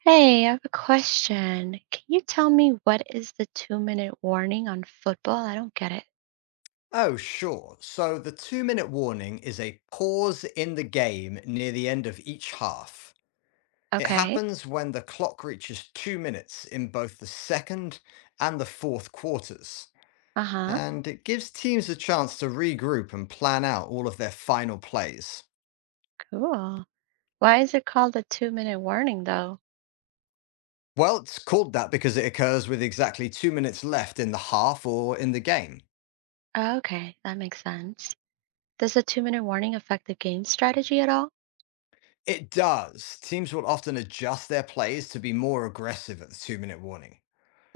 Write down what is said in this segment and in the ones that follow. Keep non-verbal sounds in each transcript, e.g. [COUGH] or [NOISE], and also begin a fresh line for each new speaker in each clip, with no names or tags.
Hey, I have a question. Can you tell me what is the 2-minute warning on football? I don't get it.
Oh, sure. So the 2 minute warning is a pause in the game near the end of each half. It
Okay.
happens when the clock reaches 2 minutes in both the second and the fourth quarters,
Uh-huh.
and it gives teams a chance to regroup and plan out all of their final plays.
Cool. Why is it called a 2-minute warning though?
Well, it's called that because it occurs with exactly 2 minutes left in the half or in the game.
Okay, that makes sense. Does a 2-minute warning affect the game strategy at all?
It does. Teams will often adjust their plays to be more aggressive at the 2 minute warning.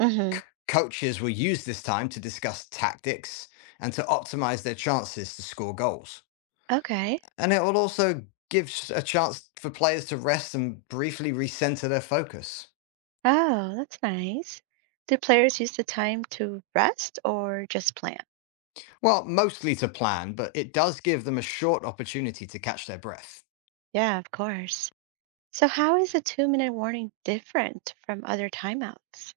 Mm-hmm.
c- Coaches will use this time to discuss tactics and to optimize their chances to score goals.
Okay.
And it will also give a chance for players to rest and briefly recenter their focus.
Oh, that's nice. Do players use the time to rest or just plan?
Well, mostly to plan, but it does give them a short opportunity to catch their breath.
Yeah, of course. So how is a 2-minute warning different from other timeouts?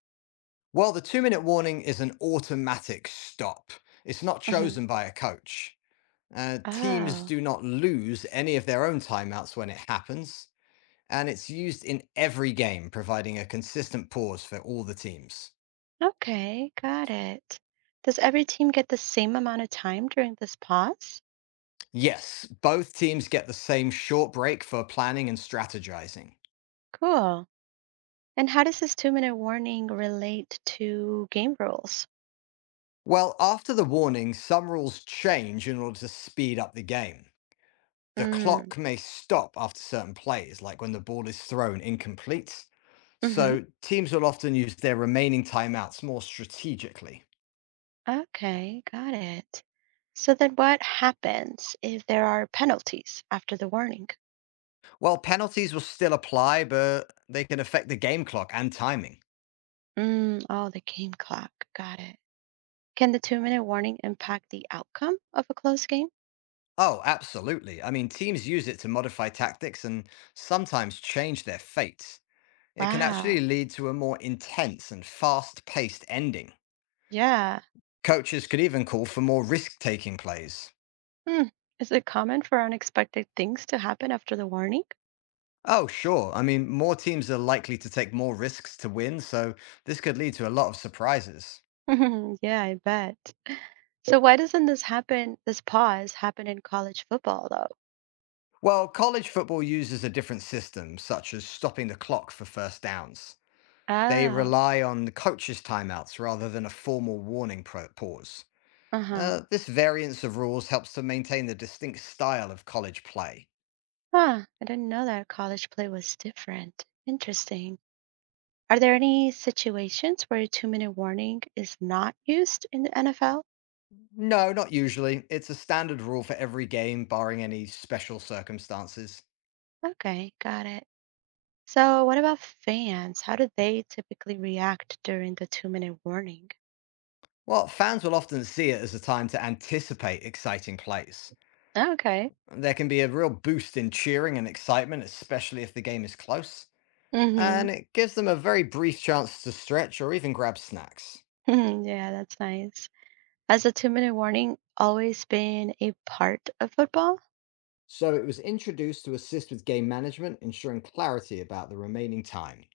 Well, the 2 minute warning is an automatic stop. It's not
Mm-hmm.
chosen by a coach. Teams
Oh.
do not lose any of their own timeouts when it happens, and it's used in every game, providing a consistent pause for all the teams.
Okay, got it. Does every team get the same amount of time during this pause?
Yes, both teams get the same short break for planning and strategizing.
Cool. And how does this 2-minute warning relate to game rules?
Well, after the warning, some rules change in order to speed up the game. The
Mm,
clock may stop after certain plays, like when the ball is thrown incomplete.
hmm.
So teams will often use their remaining timeouts more strategically.
Okay, got it. So then what happens if there are penalties after the warning?
While penalties will still apply, but they can affect the game clock and timing.
Mm. Oh, the game clock. Got it. Can the 2-minute warning impact the outcome of a close game?
Oh, absolutely. I mean, teams use it to modify tactics and sometimes change their fates. It can actually
Wow.
lead to a more intense and fast paced ending.
Yeah.
Coaches could even call for more risk taking plays.
Hmm. Is it common for unexpected things to happen after the warning?
Oh, sure. I mean, more teams are likely to take more risks to win, so this could lead to a lot of surprises.
[LAUGHS] Yeah, I bet. So why doesn't this pause happen in college football though?
Well, college football uses a different system, such as stopping the clock for first downs. They
Oh,
rely on the coaches' timeouts rather than a formal pause.
uh-huh.
This variance of rules helps to maintain the distinct style of college play.
Huh, I didn't know that college play was different. Interesting. Are there any situations where a two-minute warning is not used in the NFL?
No, not usually. It's a standard rule for every game, barring any special circumstances.
Okay, got it. So what about fans? How do they typically react during the two-minute warning?
Well, fans will often see it as a time to anticipate exciting plays.
Okay.
There can be a real boost in cheering and excitement, especially if the game is close,
Mm-hmm.
and it gives them a very brief chance to stretch or even grab snacks.
[LAUGHS] Yeah, that's nice. Has the two-minute warning always been a part of football?
So it was introduced to assist with game management, ensuring clarity about the remaining time.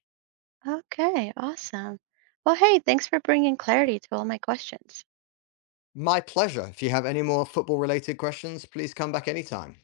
Okay, awesome. Well, hey, thanks for bringing clarity to all my questions.
My pleasure. If you have any more football related questions, please come back anytime.